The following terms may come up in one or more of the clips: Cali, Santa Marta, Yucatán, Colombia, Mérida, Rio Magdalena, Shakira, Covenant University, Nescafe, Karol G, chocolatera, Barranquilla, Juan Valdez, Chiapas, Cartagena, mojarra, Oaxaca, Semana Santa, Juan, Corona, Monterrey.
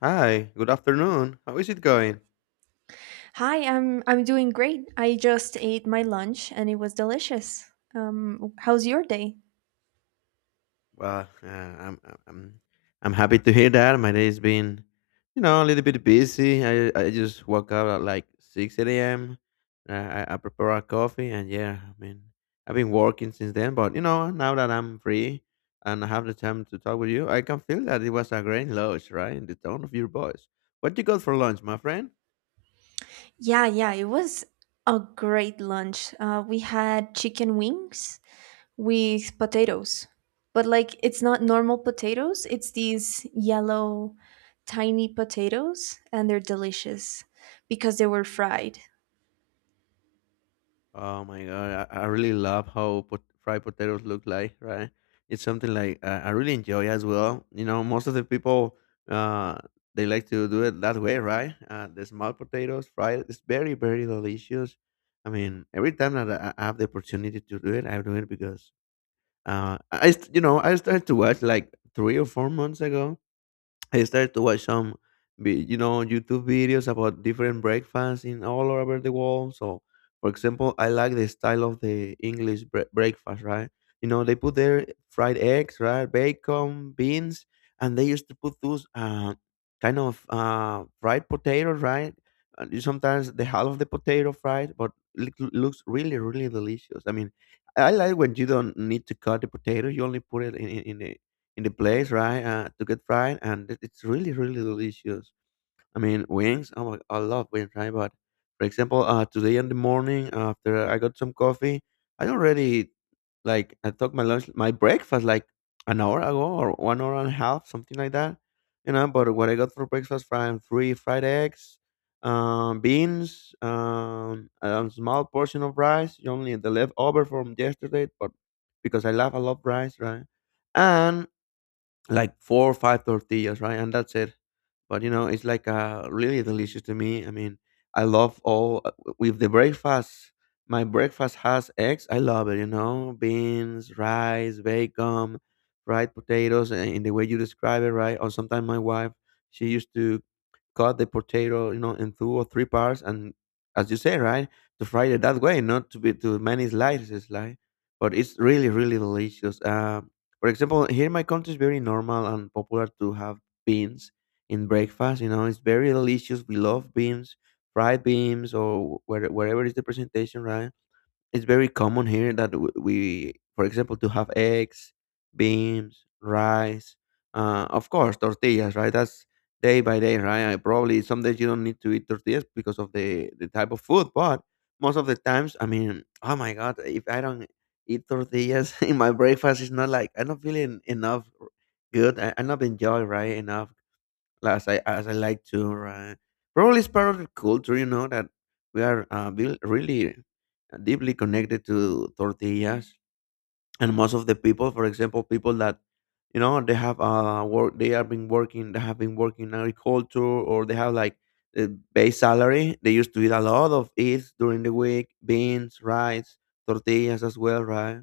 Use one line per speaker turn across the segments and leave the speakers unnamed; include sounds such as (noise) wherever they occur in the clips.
Hi, good afternoon. How is it going?
Hi, I'm doing great. I just ate my lunch and it was delicious. How's your day?
Well, I'm happy to hear that. My day's been a little bit busy. I just woke up at like 6 a.m. I prepare a coffee, and I've been working since then. But you know, now that I'm free and I have the time to talk with you, I can feel that it was a great lunch, right? In the tone of your voice. What you got for lunch, my friend?
Yeah, yeah, it was a great lunch. We had chicken wings with potatoes, but like it's not normal potatoes. It's these yellow, tiny potatoes, and they're delicious because they were fried.
Oh my god, I really love how fried potatoes look like, right? It's something like I really enjoy as well. You know, most of the people uh they like to do it that way, right? The small potatoes fried it's very very delicious. I mean, every time that I have the opportunity to do it, I do it because I st- you know I started to watch like 3 or 4 months ago I started to watch some, YouTube videos about different breakfasts in all over the world. So, for example, I like the style of the English breakfast, right? You know, they put their fried eggs, right, bacon, beans, and they used to put those kind of fried potatoes, right? And sometimes the half of the potato fried, but it looks really, really delicious. I mean, I like when you don't need to cut the potato; you only put it in the place, right? To get fried, and it's really, really delicious. I mean, wings. Oh my, I love wings, right? But for example, today in the morning after I got some coffee, I already I took my lunch, my breakfast like an hour ago or 1 hour and a half, something like that. You know, but what I got for breakfast from three fried eggs, beans, a small portion of rice, only the leftover from yesterday, but because I love rice, right? And like four or five tortillas, right? And that's it. But you know, it's like really delicious to me. I mean, I love all with the breakfast. My breakfast has eggs. I love it. You know, beans, rice, bacon, fried potatoes, and in the way you describe it, right? Or sometimes my wife, she used to cut the potato, you know, in two or three parts, and as you say, right, to fry it that way, not to be too many slices, like. But it's really, really delicious. For example, here in my country, it's very normal and popular to have beans in breakfast. You know, it's very delicious. We love beans, fried beans, or wherever is the presentation, right? It's very common here that we, for example, to have eggs, beans, rice, of course, tortillas, right? That's day by day, right? I probably some days you don't need to eat tortillas because of the type of food, but most of the times, I mean, oh my God, if I don't eat tortillas (laughs) in my breakfast, it's not like I'm not feeling enough good. I'm not enjoying, right? Enough as I like to, right? Probably it's part of the culture, you know, that we are really deeply connected to tortillas, and most of the people, for example, people that you know they have been working in agriculture, or they have like a base salary. They used to eat a lot of it during the week, beans, rice, tortillas as well, right?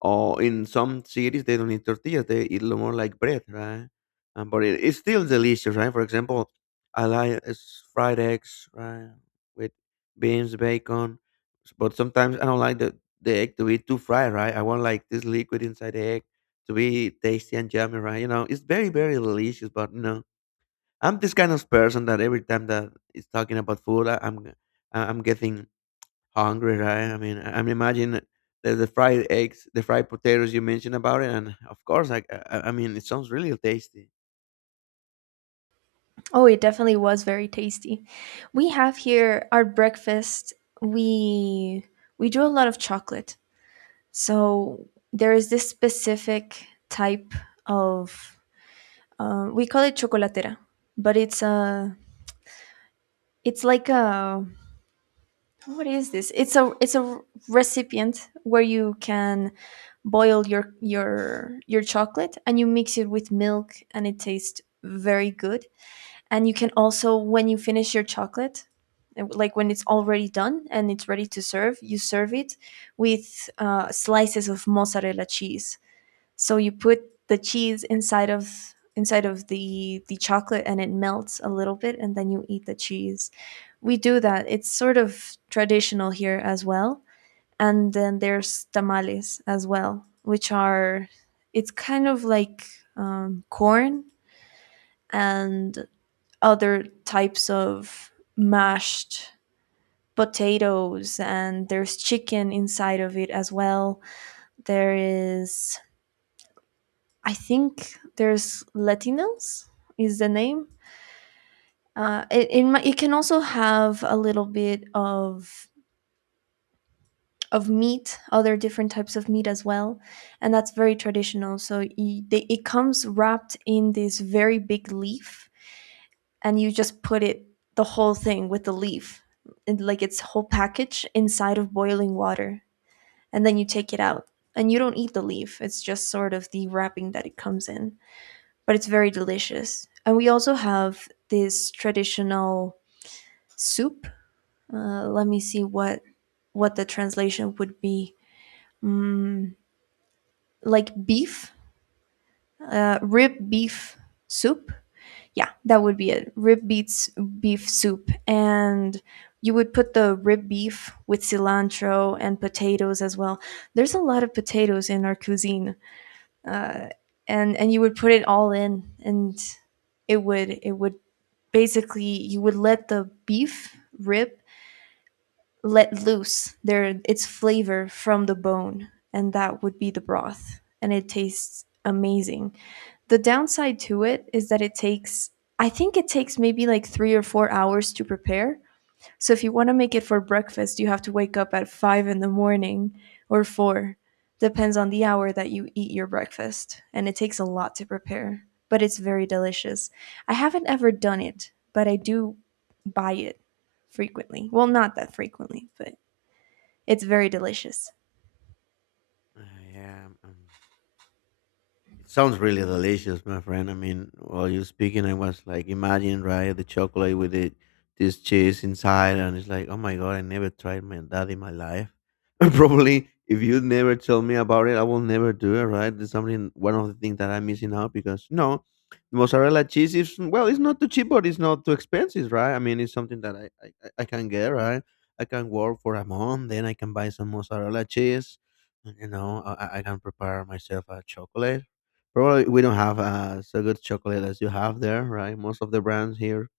Or in some cities, they don't eat tortillas; they eat more like bread, right? But it's still delicious, right? For example, I like fried eggs, right, with beans, bacon. But sometimes I don't like the egg to be too fried, right? I want like this liquid inside the egg to be tasty and yummy, right? You know, it's very, very delicious. But you know, I'm this kind of person that every time that is talking about food, I'm getting hungry, right? I mean, imagine the fried eggs, the fried potatoes you mentioned about it, and of course, it sounds really tasty.
Oh, it definitely was very tasty. We have here our breakfast. We we do a lot of chocolate. So there is this specific type of we call it chocolatera, but it's a it's like a what is this? It's a recipient where you can boil your chocolate and you mix it with milk and it tastes very good. And you can also, when you finish your chocolate, like when it's already done and it's ready to serve, you serve it with slices of mozzarella cheese. So you put the cheese inside of the chocolate and it melts a little bit and then you eat the cheese. We do that. It's sort of traditional here as well. And then there's tamales as well, which are it's kind of like corn and other types of mashed potatoes, and there's chicken inside of it as well. There is I think there's Latinos is the name. It can also have a little bit of meat, other different types of meat as well, and that's very traditional. So y they, it comes wrapped in this very big leaf, and you just put it, the whole thing with the leaf, and like its whole package inside of boiling water, and then you take it out, and you don't eat the leaf. It's just sort of the wrapping that it comes in. But it's very delicious. And we also have this traditional soup. Let me see what the translation would be. Mm, like beef, rib beef soup. Yeah, that would be it. Rib beets beef soup, and you would put the rib beef with cilantro and potatoes as well. There's a lot of potatoes in our cuisine, uh, and you would put it all in, and it would basically, you would let the beef rib let loose their its flavor from the bone, and that would be the broth and it tastes amazing. The downside to it is that it takes I think it takes maybe like 3 or 4 hours to prepare. So if you want to make it for breakfast, you have to wake up at five in the morning, or four. Depends on the hour that you eat your breakfast. And it takes a lot to prepare, but it's very delicious. I haven't ever done it, but I do buy it frequently. Well, not that frequently, but it's very delicious.
Uh, yeah, it sounds really delicious, my friend. I mean, while you're speaking, I was like, imagine, right, the chocolate with it, this cheese inside, and it's like, oh my god, I never tried my that in my life. (laughs) And probably, if you never tell me about it, I will never do it, right? It's something, one of the things that I'm missing out because no, mozzarella cheese is well, it's not too cheap, but it's not too expensive, right? I mean, it's something that I can get, right? I can work for a month, then I can buy some mozzarella cheese. You know, I can prepare myself a chocolate. Probably we don't have so good chocolate as you have there, right? Most of the brands here,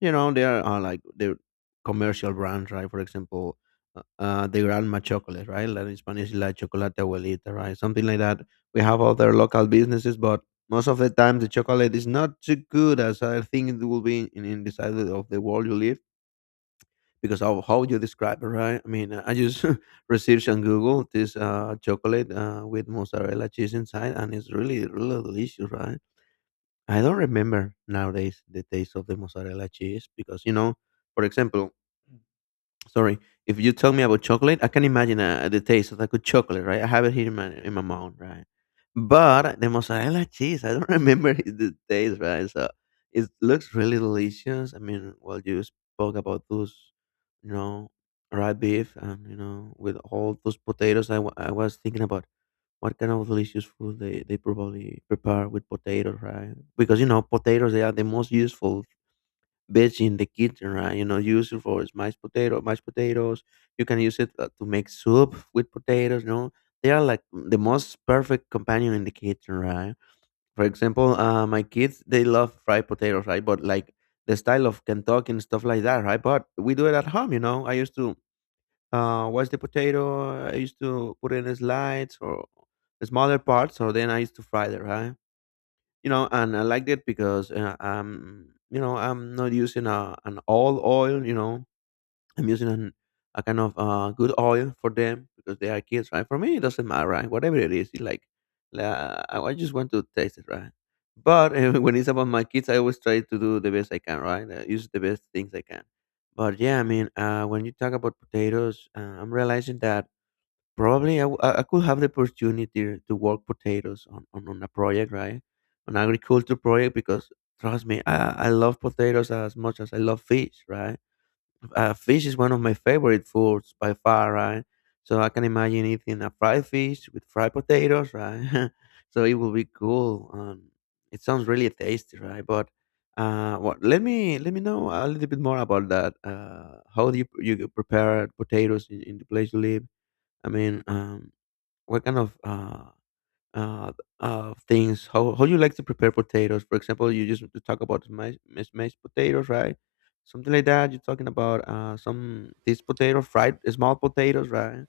you know, they are like the commercial brands, right? For example, the grandma chocolate, right? Like in Spanish, La Chocolate Abuelita, right? Something like that. We have other local businesses, but most of the time the chocolate is not too good as I think it will be in the side of the world you live because of how you describe it, right? I mean, I just (laughs) researched on Google this chocolate with mozzarella cheese inside, and it's really, really delicious, right? I don't remember nowadays the taste of the mozzarella cheese because you know, for example, sorry, if you tell me about chocolate, I can imagine the taste of like a good chocolate, right? I have it here in my mouth, right? But the mozzarella cheese, I don't (laughs) remember the taste, right? So it looks really delicious. I mean, well, you spoke about those, you know, raw beef, and you know, with all those potatoes, I was thinking about what kind of delicious food they probably prepare with potatoes, right? Because you know potatoes they are the most useful veg in the kitchen, right? You know, use it for mashed potato, mashed potatoes. You can use it to make soup with potatoes. You know, they are like the most perfect companion in the kitchen, right? For example, my kids they love fried potatoes, right? But like the style of Kentucky and stuff like that, right? But we do it at home, you know. I used to wash the potato. I used to put in slides or smaller parts, or then I used to fry them, right? You know, and I liked it because you know, I'm not using an all oil. You know, I'm using a kind of good oil for them because they are kids, right? For me, it doesn't matter, right? Whatever it is, it like, I just want to taste it, right? But (laughs) when it's about my kids, I always try to do the best I can, right? Use the best things I can. But yeah, I mean, when you talk about potatoes, I'm realizing that probably I could have the opportunity to work potatoes on a project, right? An agriculture project because trust me, I love potatoes as much as I love fish, right? Fish is one of my favorite foods by far, right? So I can imagine eating a fried fish with fried potatoes, right? (laughs) So it will be cool. It sounds really tasty, right? But let me know a little bit more about that. How do you prepare potatoes in the place you live? I mean, what kind of uh, things. How you like to prepare potatoes? For example, you just to talk about mashed potatoes, right? Something like that. You're talking about some these potato fried small potatoes, right?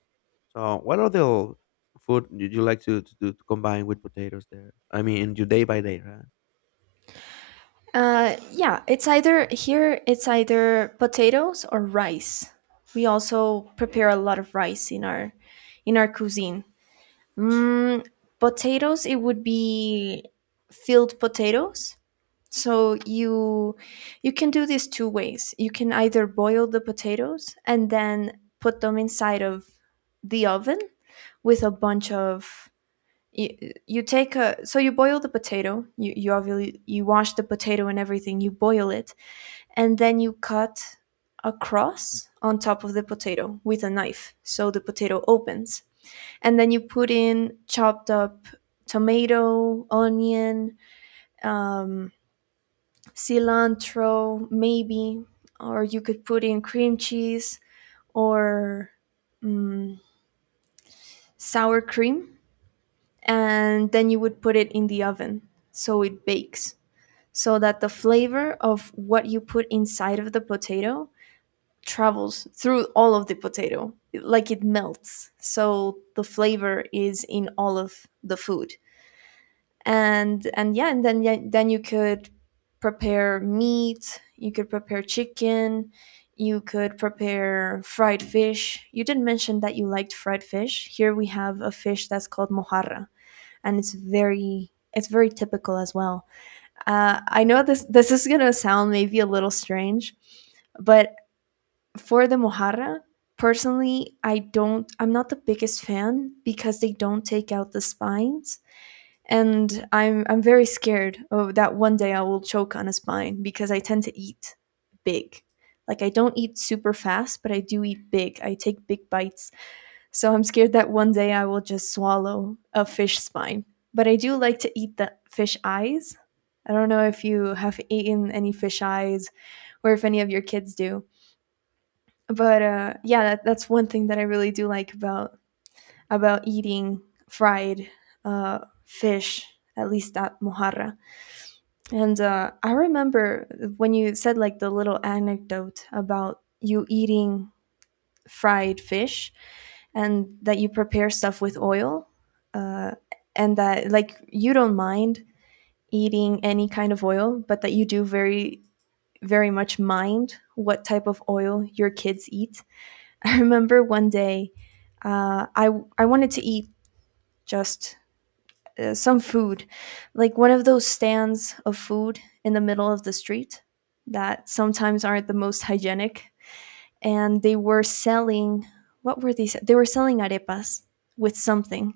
So, what other food did you like to do to combine with potatoes there? I mean, in your day by day, right?
Yeah, it's either here, it's either potatoes or rice. We also prepare a lot of rice in our cuisine. Mm, Potatoes, it would be filled potatoes. So you can do this two ways. You can either boil the potatoes and then put them inside of the oven with a bunch of you, you take a, so you boil the potato. You, obviously you wash the potato and everything, you boil it, and then you cut a cross on top of the potato with a knife so the potato opens, and then you put in chopped up tomato, onion, um, cilantro, maybe, or you could put in cream cheese, or mm, sour cream, and then you would put it in the oven so it bakes, so that the flavor of what you put inside of the potato travels through all of the potato, like it melts. So the flavor is in all of the food. And yeah and then yeah, then you could prepare meat, you could prepare chicken, you could prepare fried fish. You did mention that you liked fried fish. Here we have a fish that's called mojarra and it's very typical as well. I know this is gonna sound maybe a little strange, but for the mojarra, personally I'm not the biggest fan because they don't take out the spines, and I'm very scared of that one day I will choke on a spine because I tend to eat big. Like I don't eat super fast, but I do eat big. I take big bites. So I'm scared that one day I will just swallow a fish spine. But I do like to eat the fish eyes. I don't know if you have eaten any fish eyes, or if any of your kids do. But yeah, that, that's one thing that I really do like about eating fried uh, fish. At least at mojarra. And I remember when you said, like, the little anecdote about you eating fried fish and that you prepare stuff with oil, uh, and that like you don't mind eating any kind of oil, but that you do very, very much mind what type of oil your kids eat. (laughs) I remember one day, uh, I, I wanted to eat just some food, like one of those stands of food in the middle of the street that sometimes aren't the most hygienic. And they were selling, what were they? They were selling arepas with something.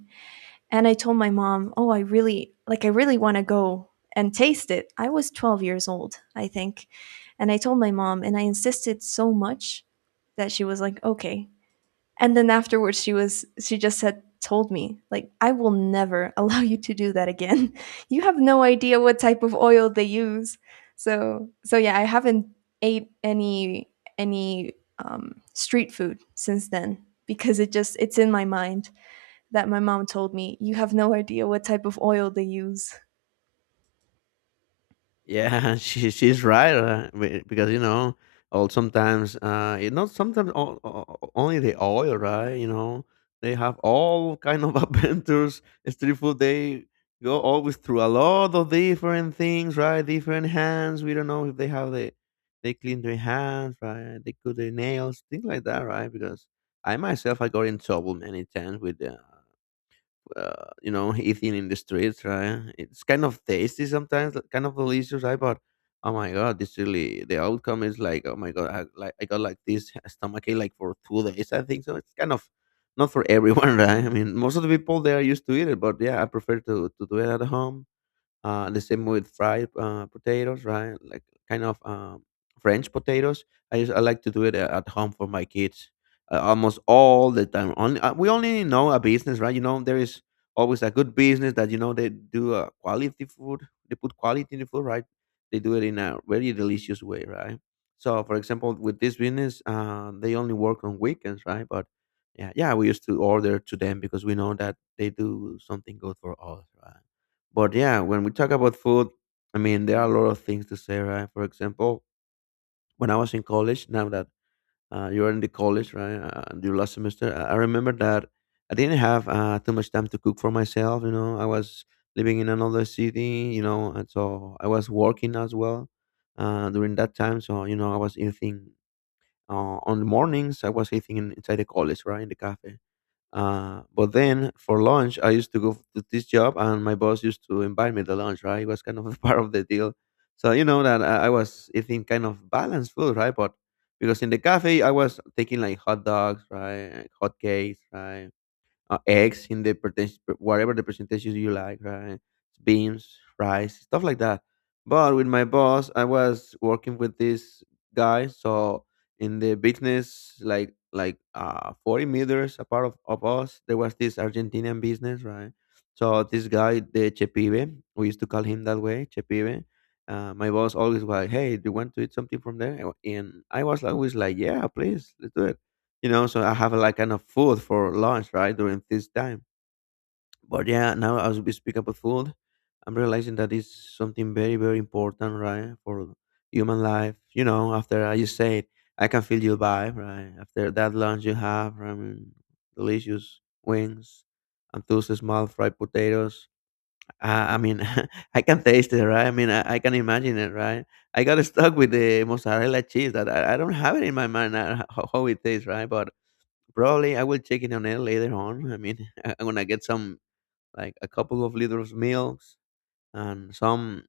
And I told my mom, oh, I really, like, I really want to go and taste it. I was 12 years old, I think. And I told my mom, and I insisted so much that she was like, okay, and then afterwards, she was she just said told me, like, I will never (laughs) allow you to do that again. (laughs) You have no idea what type of oil they use. So yeah, I haven't ate any street food since then, because it just it's in my mind that my mom told me you have no idea what type of oil they use.
Yeah, (laughs) she's right because you know, all sometimes it not sometimes only the oil, right? You know, they have all kind of (laughs) adventures. Street food they go always through a lot of different things, right? Different hands. We don't know if they have the they clean their hands, right? They cut their nails, things like that, right? Because I myself I got in trouble many times with the (laughs) eating in the streets, right? It's kind of tasty sometimes, like, kind of delicious, right? But oh my god, this really, the outcome is like, oh my god, I got like this (laughs) stomach ache like for 2 days, I think. So it's kind of not for everyone, (laughs) right? I mean, most of the people, they are used to eat it, but yeah, I prefer to do it at home. The same with fried potatoes, right? Like kind of French potatoes. I like to do it at home for my kids almost all the time. Only we only know a business, right? You know, there is always a good business that, you know, they do quality food. They put quality in the food, right? They do it in a very delicious way, right? So, for example, with this business, they only work on weekends, right? But yeah, yeah, we used to order to them because we know that they do something good for us, right? But yeah, when we talk about food, I mean, there are a lot of things to say, right? For example, when I was in college, now that you're in the college, right, and your last semester, I remember that I didn't have too much time to cook for myself. You know, I was living in another city, you know, and so I was working as well during that time. So, you know, I was eating on the mornings, I was eating inside the college, right, in the cafe. But then for lunch, I used to go to this job, and my boss used to invite me to lunch. Right, it was kind of a (laughs) part of the deal. So, you know that I was eating kind of balanced food, right? But because in the cafe, I was taking like hot dogs, right, hot cakes, right, eggs in the percentage, whatever the percentages you like, right? Beans, rice, stuff like that. But with my boss, I was working with this guy, so in the business, like like 40 meters apart of us, there was this Argentinian business, right? So this guy, the Chepibe, we used to call him that way, Chepibe. My boss always was like, "Hey, do you want to eat something from there?" And I was always like, "Yeah, please, let's do it." You know, so I have like kind of food for lunch, right, during this time. But yeah, now as we speak about food, I'm realizing that it's something very, very important, right, for human life. You know, after I just said, I can feel your vibe, right? After that lunch you have, right, I mean, delicious wings and those small fried potatoes. I mean, (laughs) I can taste it, right? I mean, I can imagine it, right? I got (laughs) stuck with the mozzarella cheese that I don't have it in my mind how it tastes, right? But probably I will check it on it later on. I mean, (laughs) I'm gonna get some like a couple of liters of milks and some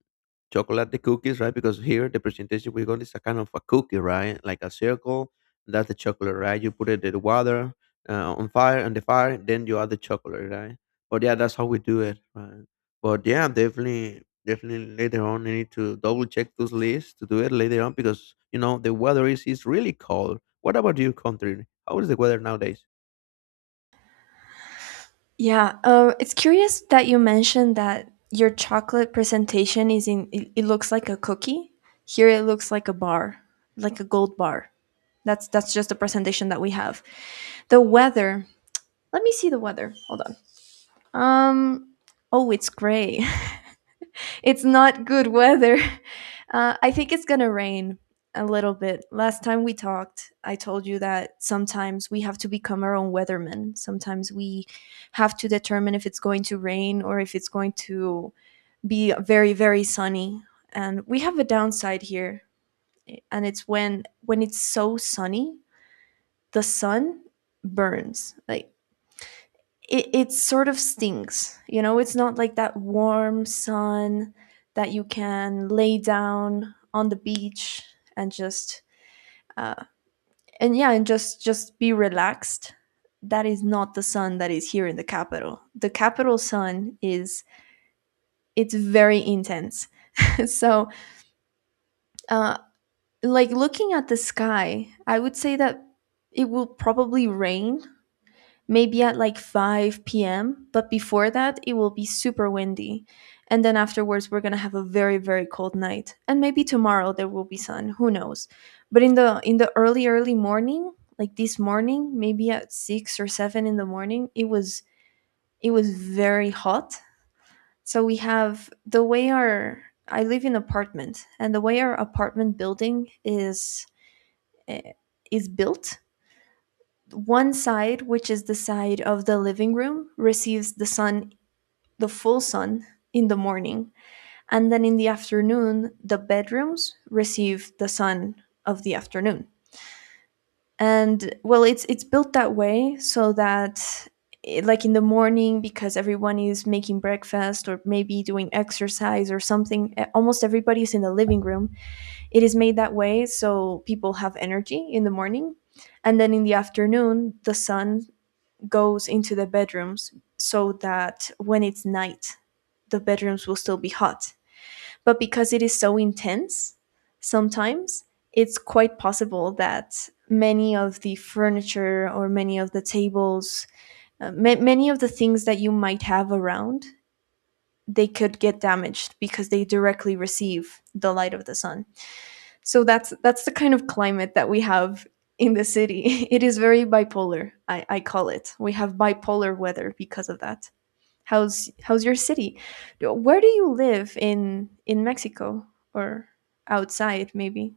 chocolate cookies, right? Because here the presentation we got is a kind of a cookie, right? Like a circle. That's the chocolate, right? You put it in the water on fire and the fire, then you add the chocolate, right? But yeah, that's how we do it, right? But yeah, definitely later on I need to double check those lists to do it later on, because you know, the weather is really cold. What about your country? How is the weather nowadays?
Yeah, it's curious that you mentioned that your chocolate presentation is in. It looks like a cookie. Here, it looks like a bar, like a gold bar. That's just the presentation that we have. The weather. Let me see the weather. Hold on. Um. Oh, it's gray. (laughs) It's not good weather. (laughs) I think it's gonna rain a little bit. Last time we talked, I told you that sometimes we have to become our own weatherman. Sometimes we have to determine if it's going to rain or if it's going to be very, very sunny. And we have a downside here, and it's when it's so sunny, the sun burns. Like it sort of stinks. You know, it's not like that warm sun that you can lay down on the beach and just uh, and yeah, and just be relaxed. That is not the sun that is here in the capital. The capital sun is it's very intense. (laughs) So, uh, like, looking at the sky, I would say that it will probably rain maybe at like 5 p.m. But before that, it will be super windy. And then afterwards, we're going to have a very, very cold night. And maybe tomorrow there will be sun. Who knows? But in the early, early morning, like this morning, maybe at six or seven in the morning, it was very hot. So we have the way our I live in an apartment, and the way our apartment building eh, is built, one side, which is the side of the living room, receives the sun, the full sun in the morning, and then in the afternoon, the bedrooms receive the sun of the afternoon. And well, it's built that way so that, like in the morning, because everyone is making breakfast or maybe doing exercise or something, almost everybody is in the living room, it is made that way so people have energy in the morning, and then in the afternoon the sun goes into the bedrooms, so that when it's night, the bedrooms will still be hot. But because it is so intense, sometimes it's quite possible that many of the furniture or many of the tables, many of the things that you might have around, they could get damaged because they directly receive the light of the sun. So that's the kind of climate that we have in the city. (laughs) It is very bipolar. I call it. We have bipolar weather because of that. How's your city? Where do you live, in Mexico, or outside maybe?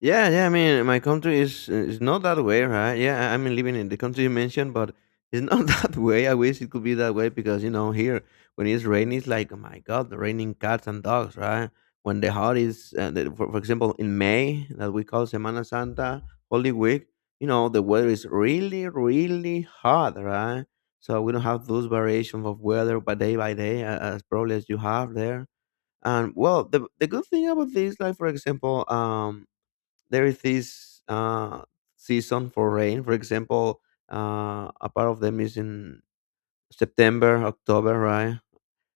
Yeah, yeah. I mean, my country is not that way, right? Yeah, I mean, living in the country you mentioned, but it's not (laughs) that way. I wish it could be that way, because you know, here when it's raining, it's like, oh my god, the raining cats and dogs, right? When the hot is, for example, in May that we call Semana Santa, Holy Week, you know, the weather is really, really hot, right? So we don't have those variations of weather by day as probably as you have there. And well, the good thing about this, like, for example, there is this season for rain. For example, a part of them is in September, October, right?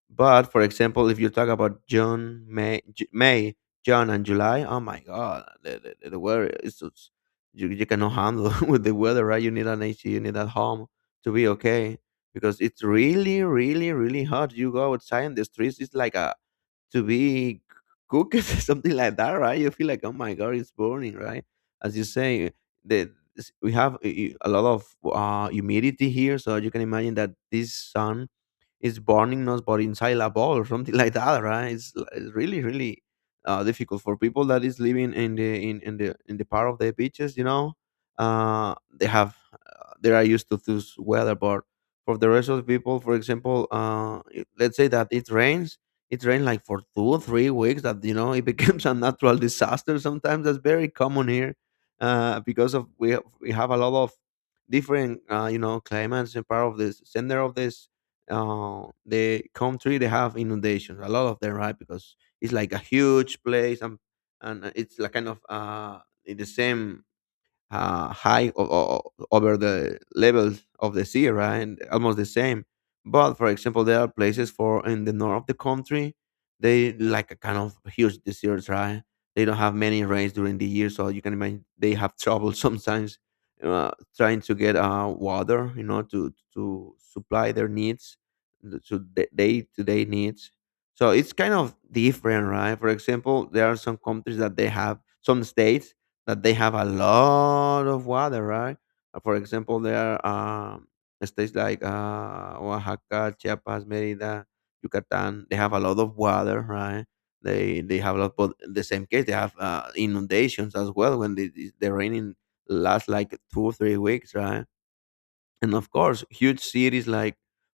But for example, if you talk about June, May, May, June, and July, oh my God, the weather is just, you cannot handle (laughs) with the weather, right? You need an AC, you need at home to be okay, because it's really, really, really hot. You go outside in the streets, it's like a to be cooked, (laughs) something like that, right? You feel like, oh my God, it's burning, right? As you say, the we have a lot of humidity here, so you can imagine that this sun is burning us but inside a ball or something (laughs) like that, right? It's it's really really difficult for people that is living in the in the part of the beaches, you know. uh they have, they are used to this weather. But for the rest of the people, for example, let's say that it rains like for 2 or 3 weeks. That, you know, it (laughs) becomes a natural disaster. Sometimes that's very common here because of, we have a lot of different you know, climates, and part of this center of this the country, they have inundations, a lot of them, right? Because it's like a huge place, and it's like kind of in the same high over the levels of the sea, right? And almost the same. But for example, there are places for in the north of the country, they like a kind of huge deserts, right? They don't have many rains during the year, so you can imagine they have trouble (laughs) sometimes trying to get water, you know, to supply their needs, the- to to day needs. So it's kind of different, right? For example, there are some countries that they have some states that they have a lot of water, right? For example, there are states like Oaxaca, Chiapas, Mérida, Yucatán. They have a lot of water, right? They have a lot, but in the same case, they have inundations as well when the raining lasts like 2 or 3 weeks, right? And of course, huge cities like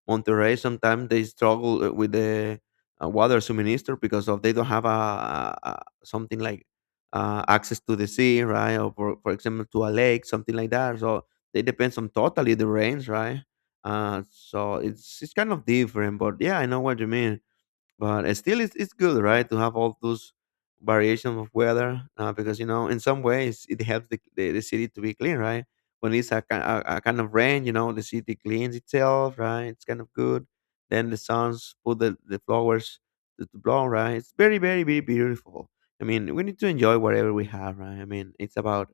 Monterrey, sometimes they struggle with the water suminister, because of they don't have something like access to the sea, right? Or for example, to a lake, something like that. So they depends on totally the rains, right? So it's kind of different, but yeah, I know what you mean. But it's still, it's good, right, to have all those variations of weather, because you know, in some ways it helps the city to be clean, right? When it's a, a kind of rain, you know, the city cleans itself, right? It's kind of good. Then the suns put the flowers to blow, right? It's very very very beautiful. I mean, we need to enjoy whatever we have, right? I mean, it's about,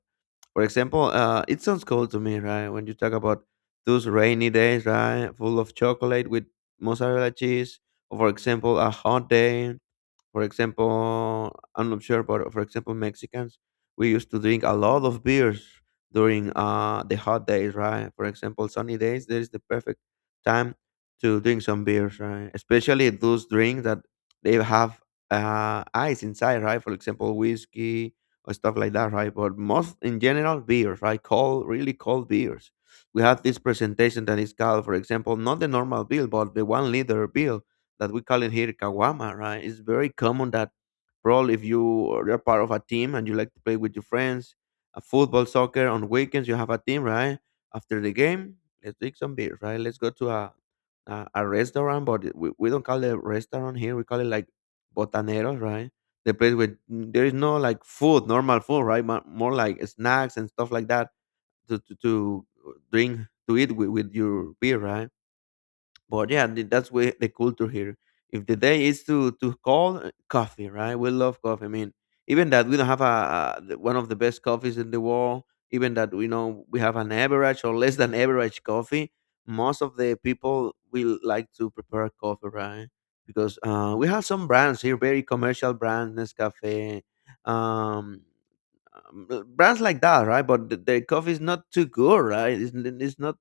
for example, it sounds cool to me, right? When you talk about those rainy days, right, full of chocolate with mozzarella cheese, or for example, a hot day, for example, I'm not sure, but for example, Mexicans, we used to drink a lot of beers during the hot days, right? For example, sunny days, there is the perfect time to drink some beers, right? Especially those drinks that they have ice inside, right? For example, whiskey or stuff like that, right? But most in general, beers, right? Cold, really cold beers. We have this presentation that is called, for example, not the normal bill, but the 1 liter bill that we call it here kawama, right? It's very common that probably if you are part of a team and you like to play with your friends, a football, soccer on weekends, you have a team, right? After the game, let's drink some beer, right? Let's go to a a restaurant, but we don't call it restaurant here. We call it like botaneros, right? The place where mm, there is no like food, normal food, right? More like snacks and stuff like that to drink, to eat with your beer, right? But yeah, that's where the culture here. If the day is to call coffee, right? We love coffee. I mean, even that we don't have one of the best coffees in the world. Even that we know we have an average or less than average coffee. Most of the people will like to prepare coffee, right? Because we have some brands here, very commercial brands, Nescafe, um, um, brands like that, right? But the coffee is not too good, right? It's not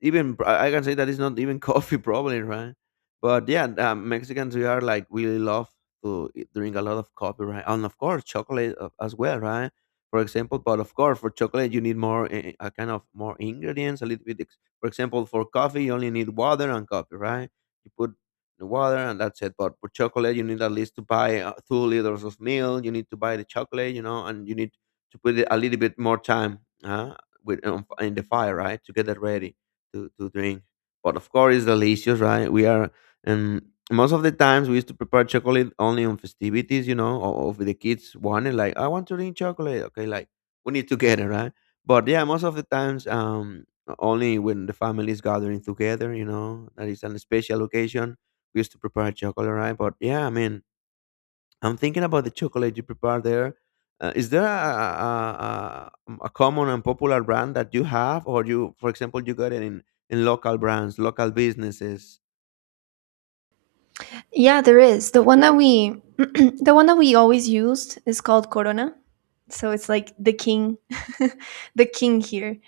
even I can say that it's not even coffee, (laughs) probably, right? But yeah, Mexicans we are like really love to drink a lot of coffee, right? And of course, chocolate as well, right? For example, but of course, for chocolate you need more a kind of more ingredients, a little bit. For example, for coffee you only need water and coffee, right? You put the water and that's it. But for chocolate you need at least to buy 2 liters of milk. You need to buy the chocolate, you know, and you need to put it a little bit more time with in the fire, right, to get it ready to drink. But of course, it's delicious, right? We are, and most of the times we used to prepare chocolate only on festivities, you know, or of the kids wanted like, I want to drink chocolate. Okay, like we need to get it, right? But yeah, most of the times, only when the family is gathering together, you know, that is an special occasion. We used to prepare chocolate, right? But yeah, I mean, I'm thinking about the chocolate you prepare there. Is there a common and popular brand that you have, or you, for example, you got it in local brands, local businesses?
Yeah, there is. The one that we (clears throat) the one that we always used is called Corona. So it's like the king, (laughs) the king here.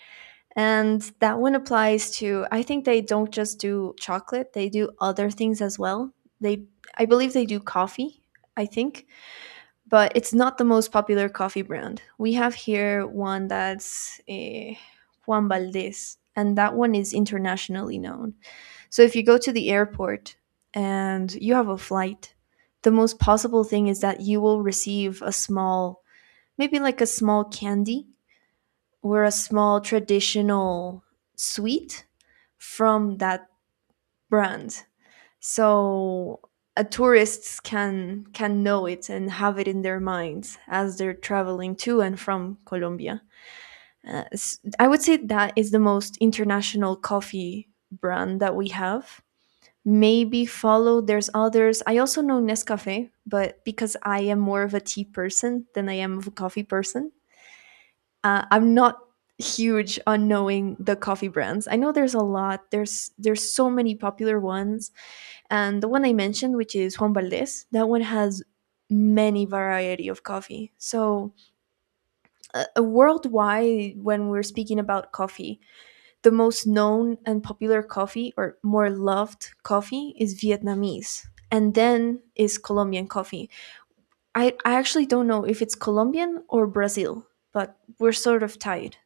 And that one applies to, I think they don't just do chocolate, they do other things as well. They, I believe they do coffee, I think, but it's not the most popular coffee brand. We have here one that's Juan Valdez, and that one is internationally known. So if you go to the airport and you have a flight, the most possible thing is that you will receive a small, maybe like a small candy or a small traditional sweet from that brand, so tourists can know it and have it in their minds as they're traveling to and from Colombia. I would say that is the most international coffee brand that we have. Maybe follow. There's others. I also know Nescafe, but because I am more of a tea person than I am of a coffee person, I'm not huge on knowing the coffee brands. I know there's a lot. There's so many popular ones, and the one I mentioned, which is Juan Valdez, that one has many variety of coffee. So worldwide, when we're speaking about coffee, the most known and popular coffee or more loved coffee is Vietnamese, and then is Colombian coffee. I actually don't know if it's Colombian or Brazil, but we're sort of tied.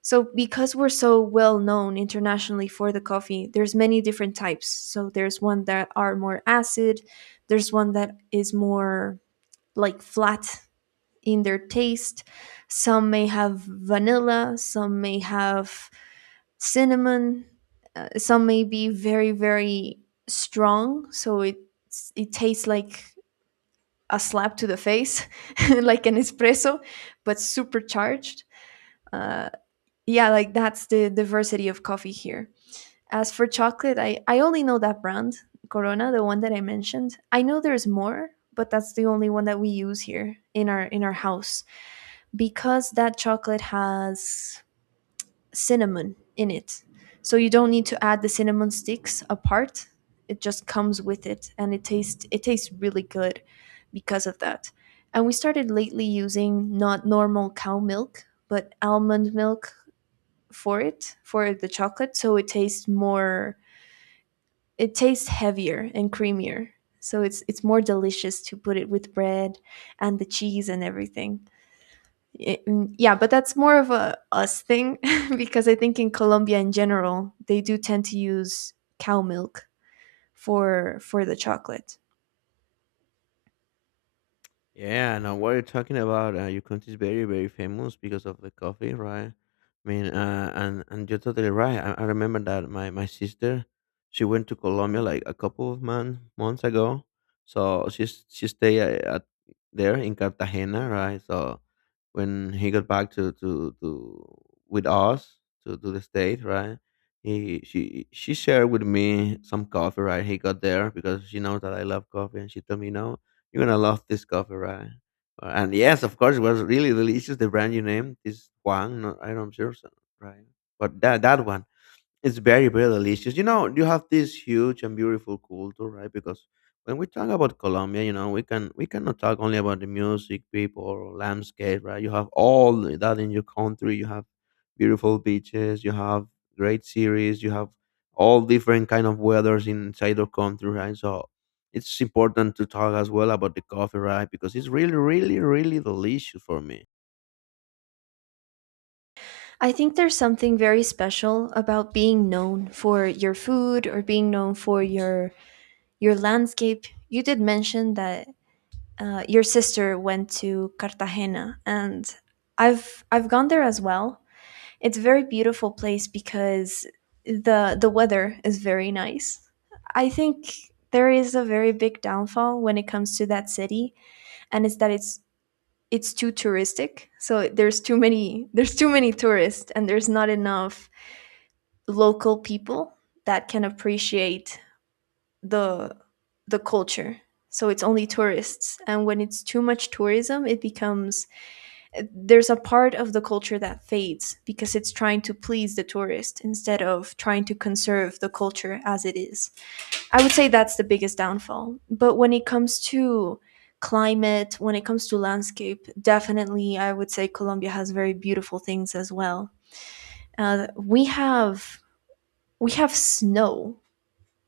So because we're so well known internationally for the coffee, there's many different types. So there's one that are more acid, there's one that is more like flat in their taste. Some may have vanilla, some may have cinnamon, some may be very strong, so it tastes like a slap to the face, (laughs) like an espresso, but supercharged. Uh, yeah, like that's the diversity of coffee here. As for chocolate, I only know that brand, Corona, the one that I mentioned. I know there's more, but that's the only one that we use here in our house, because that chocolate has cinnamon in it. So you don't need to add the cinnamon sticks apart. It just comes with it and it tastes really good because of that. And we started lately using not normal cow milk, but almond milk for it, for the chocolate, so it tastes more. It tastes heavier and creamier, so it's more delicious to put it with bread and the cheese and everything. Yeah, but that's more of a us thing (laughs) because I think in Colombia in general they do tend to use cow milk for the chocolate.
Yeah, now what you're talking about, your country is very, very famous because of the coffee, right? I mean, and you're totally right. I remember that my sister, she went to Colombia like a couple of months ago. So she stayed at there in Cartagena, right? So when he got back to with us to the state, right? He she shared with me some coffee, right? He got there because she knows that I love coffee, and she told me, no you're gonna love this coffee, right? And yes, of course, it was really delicious. The brand you named is Juan. No, I don't sure, so, right? But that that one. It's very, very delicious. You know, you have this huge and beautiful culture, right? Because when we talk about Colombia, you know, we cannot talk only about the music, people, or landscape, right? You have all that in your country. You have beautiful beaches. You have great series. You have all different kind of weathers inside your country, right? So it's important to talk as well about the coffee, right? Because it's really, really, really delicious for me.
I think there's something very special about being known for your food or being known for your landscape. You did mention that your sister went to Cartagena, and I've gone there as well. It's a very beautiful place because the weather is very nice. I think there is a very big downfall when it comes to that city, and it's that it's too touristic. So there's too many tourists, and there's not enough local people that can appreciate the the culture. So it's only tourists, and when it's too much tourism it becomes, there's a part of the culture that fades because it's trying to please the tourist instead of trying to conserve the culture as it is. I would say that's the biggest downfall, but when it comes to climate, when it comes to landscape, definitely I would say Colombia has very beautiful things as well. uh, we have we have snow,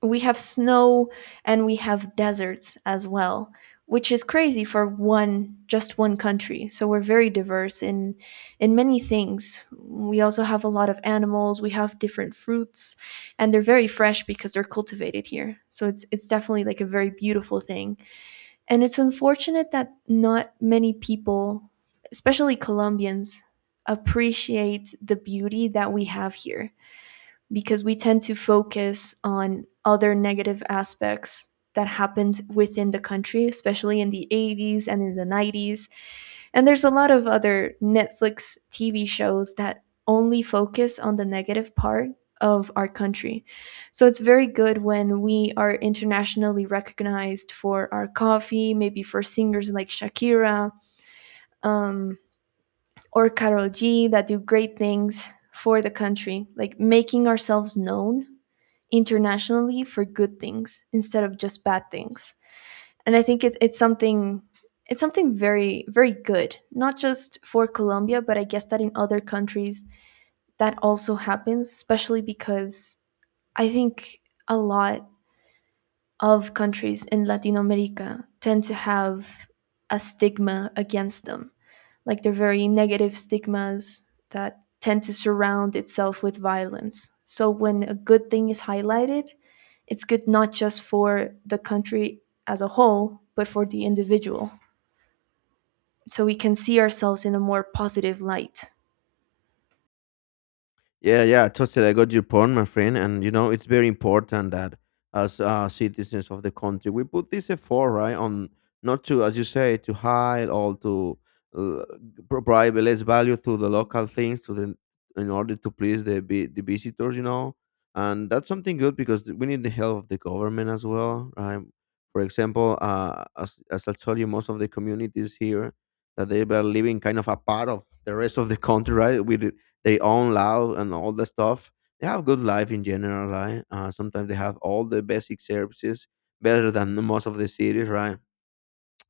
we have snow, and we have deserts as well, which is crazy for one just one country. So we're very diverse in many things. We also have a lot of animals, we have different fruits, and they're very fresh because they're cultivated here, so it's definitely like a very beautiful thing. And it's unfortunate that not many people, especially Colombians, appreciate the beauty that we have here, because we tend to focus on other negative aspects that happened within the country, especially in the 80s and in the 90s. And there's a lot of other Netflix TV shows that only focus on the negative part of our country. So it's very good when we are internationally recognized for our coffee, maybe for singers like Shakira, um, or Karol G, that do great things for the country, like making ourselves known internationally for good things instead of just bad things. And I think it's something, it's something very good, not just for Colombia, but I guess that in other countries that also happens. Especially because I think a lot of countries in Latin America tend to have a stigma against them. Like they're very negative stigmas that tend to surround itself with violence. So when a good thing is highlighted, it's good not just for the country as a whole, but for the individual. So we can see ourselves in a more positive light.
Yeah, yeah, totally. I got your point, my friend. And you know, it's very important that as citizens of the country, we put this effort right on not to, as you say, to hide or to uh, provide less value to the local things to the in order to please the the visitors. You know, and that's something good because we need the help of the government as well, right? For example, as I told you, most of the communities here that they were living kind of apart of the rest of the country, right? With their own loud and all the stuff. They have good life in general, right? Sometimes they have all the basic services better than the most of the cities, right?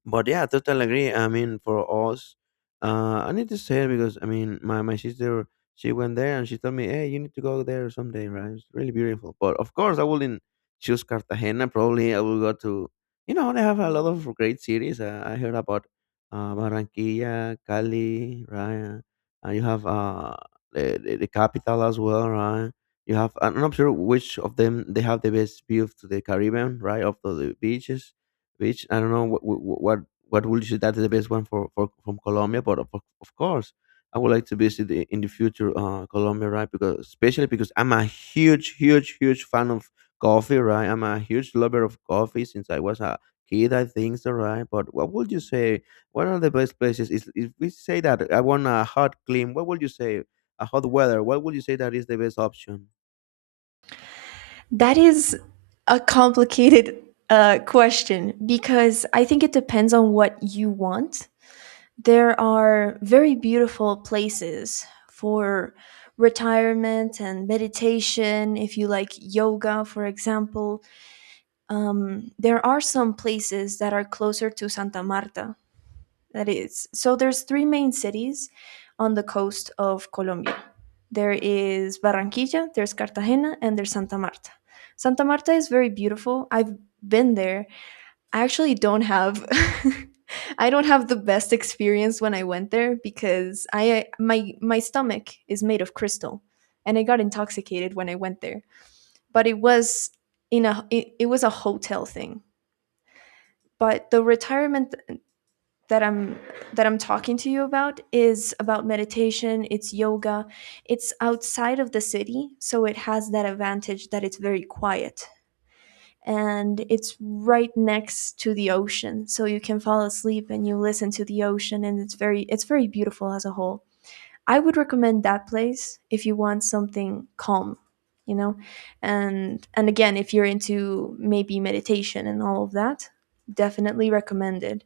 But yeah, total agree. I mean, for us, I need to say it because I mean, my sister she went there and she told me, hey, you need to go there someday, right? It's really beautiful. But of course, I wouldn't choose Cartagena. Probably I will go to you know they have a lot of great cities. I heard about Barranquilla, Cali, right? You have the capital as well, right? You have I'm not sure which of them they have the best view to the Caribbean, right? Of the beach. I don't know what, would you say that is the best one for from Colombia, but of course, I would like to visit the, in the future Colombia, right? Because especially because I'm a huge, huge, huge fan of coffee, right? I'm a huge lover of coffee since I was a kid, I think, so, right? But what would you say? What are the best places? Is if we say that I want a hot climate, what would you say? A hot weather. What would you say that is the best option?
That is a complicated question, because I think it depends on what you want. There are very beautiful places for retirement and meditation, if you like yoga, for example. There are some places that are closer to Santa Marta. That is. So there's three main cities on the coast of Colombia. There is Barranquilla, there's Cartagena, and there's Santa Marta. Santa Marta is very beautiful. I've been there. I actually don't have (laughs) I don't have the best experience when I went there, because I, my stomach is made of crystal and I got intoxicated when I went there. But it was in a, it was a hotel thing. But the retirement that I'm, that I'm talking to you about is about meditation, it's yoga. It's outside of the city, so it has that advantage that it's very quiet and it's right next to the ocean, so you can fall asleep and you listen to the ocean, and it's very, it's very beautiful as a whole. I would recommend that place if you want something calm, you know. And again, if you're into maybe meditation and all of that, definitely recommend it.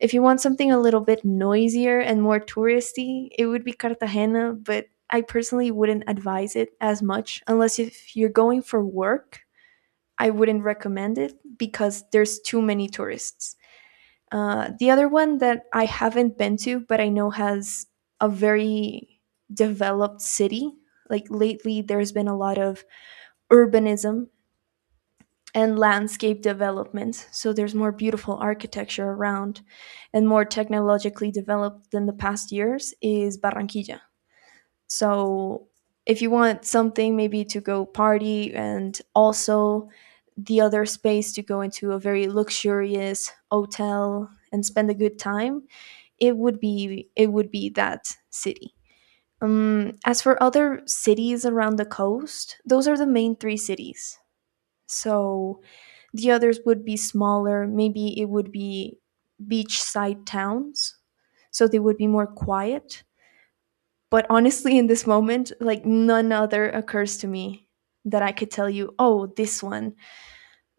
If you want something a little bit noisier and more touristy, it would be Cartagena, but I personally wouldn't advise it as much unless if you're going for work. I wouldn't recommend it because there's too many tourists. The other one that I haven't been to, but I know has a very developed city. Like lately, there's been a lot of urbanism and landscape development, so there's more beautiful architecture around and more technologically developed than the past years, is Barranquilla. So if you want something maybe to go party, and also the other space, to go into a very luxurious hotel and spend a good time, it would be that city. As for other cities around the coast, those are the main three cities. So the others would be smaller. Maybe it would be beachside towns. So they would be more quiet. But honestly, in this moment, like none other occurs to me that I could tell you, oh, this one.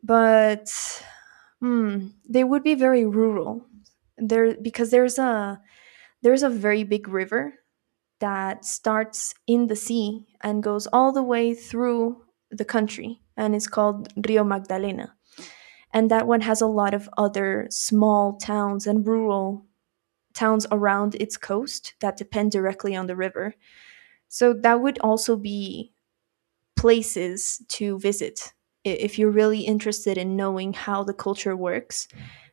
But hmm, they would be very rural. There, because there's a very big river that starts in the sea and goes all the way through the country, and it's called Rio Magdalena. And that one has a lot of other small towns and rural towns around its coast that depend directly on the river. So that would also be places to visit, if you're really interested in knowing how the culture works,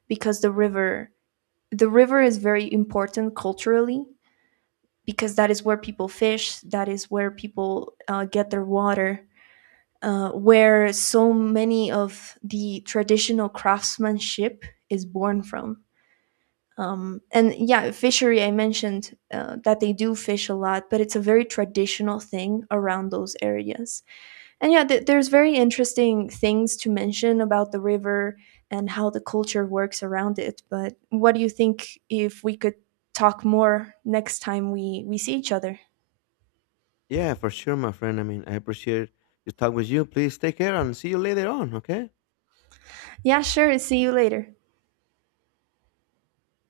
because the river is very important culturally, because that is where people fish, that is where people get their water, where so many of the traditional craftsmanship is born from. And yeah, fishery I mentioned, that they do fish a lot, but it's a very traditional thing around those areas. And yeah, there's very interesting things to mention about the river and how the culture works around it. But what do you think if we could talk more next time we see each other?
Yeah, for sure, my friend. I mean, I appreciate to talk with you. Please take care and see you later on, okay?
Yeah, sure, see you later.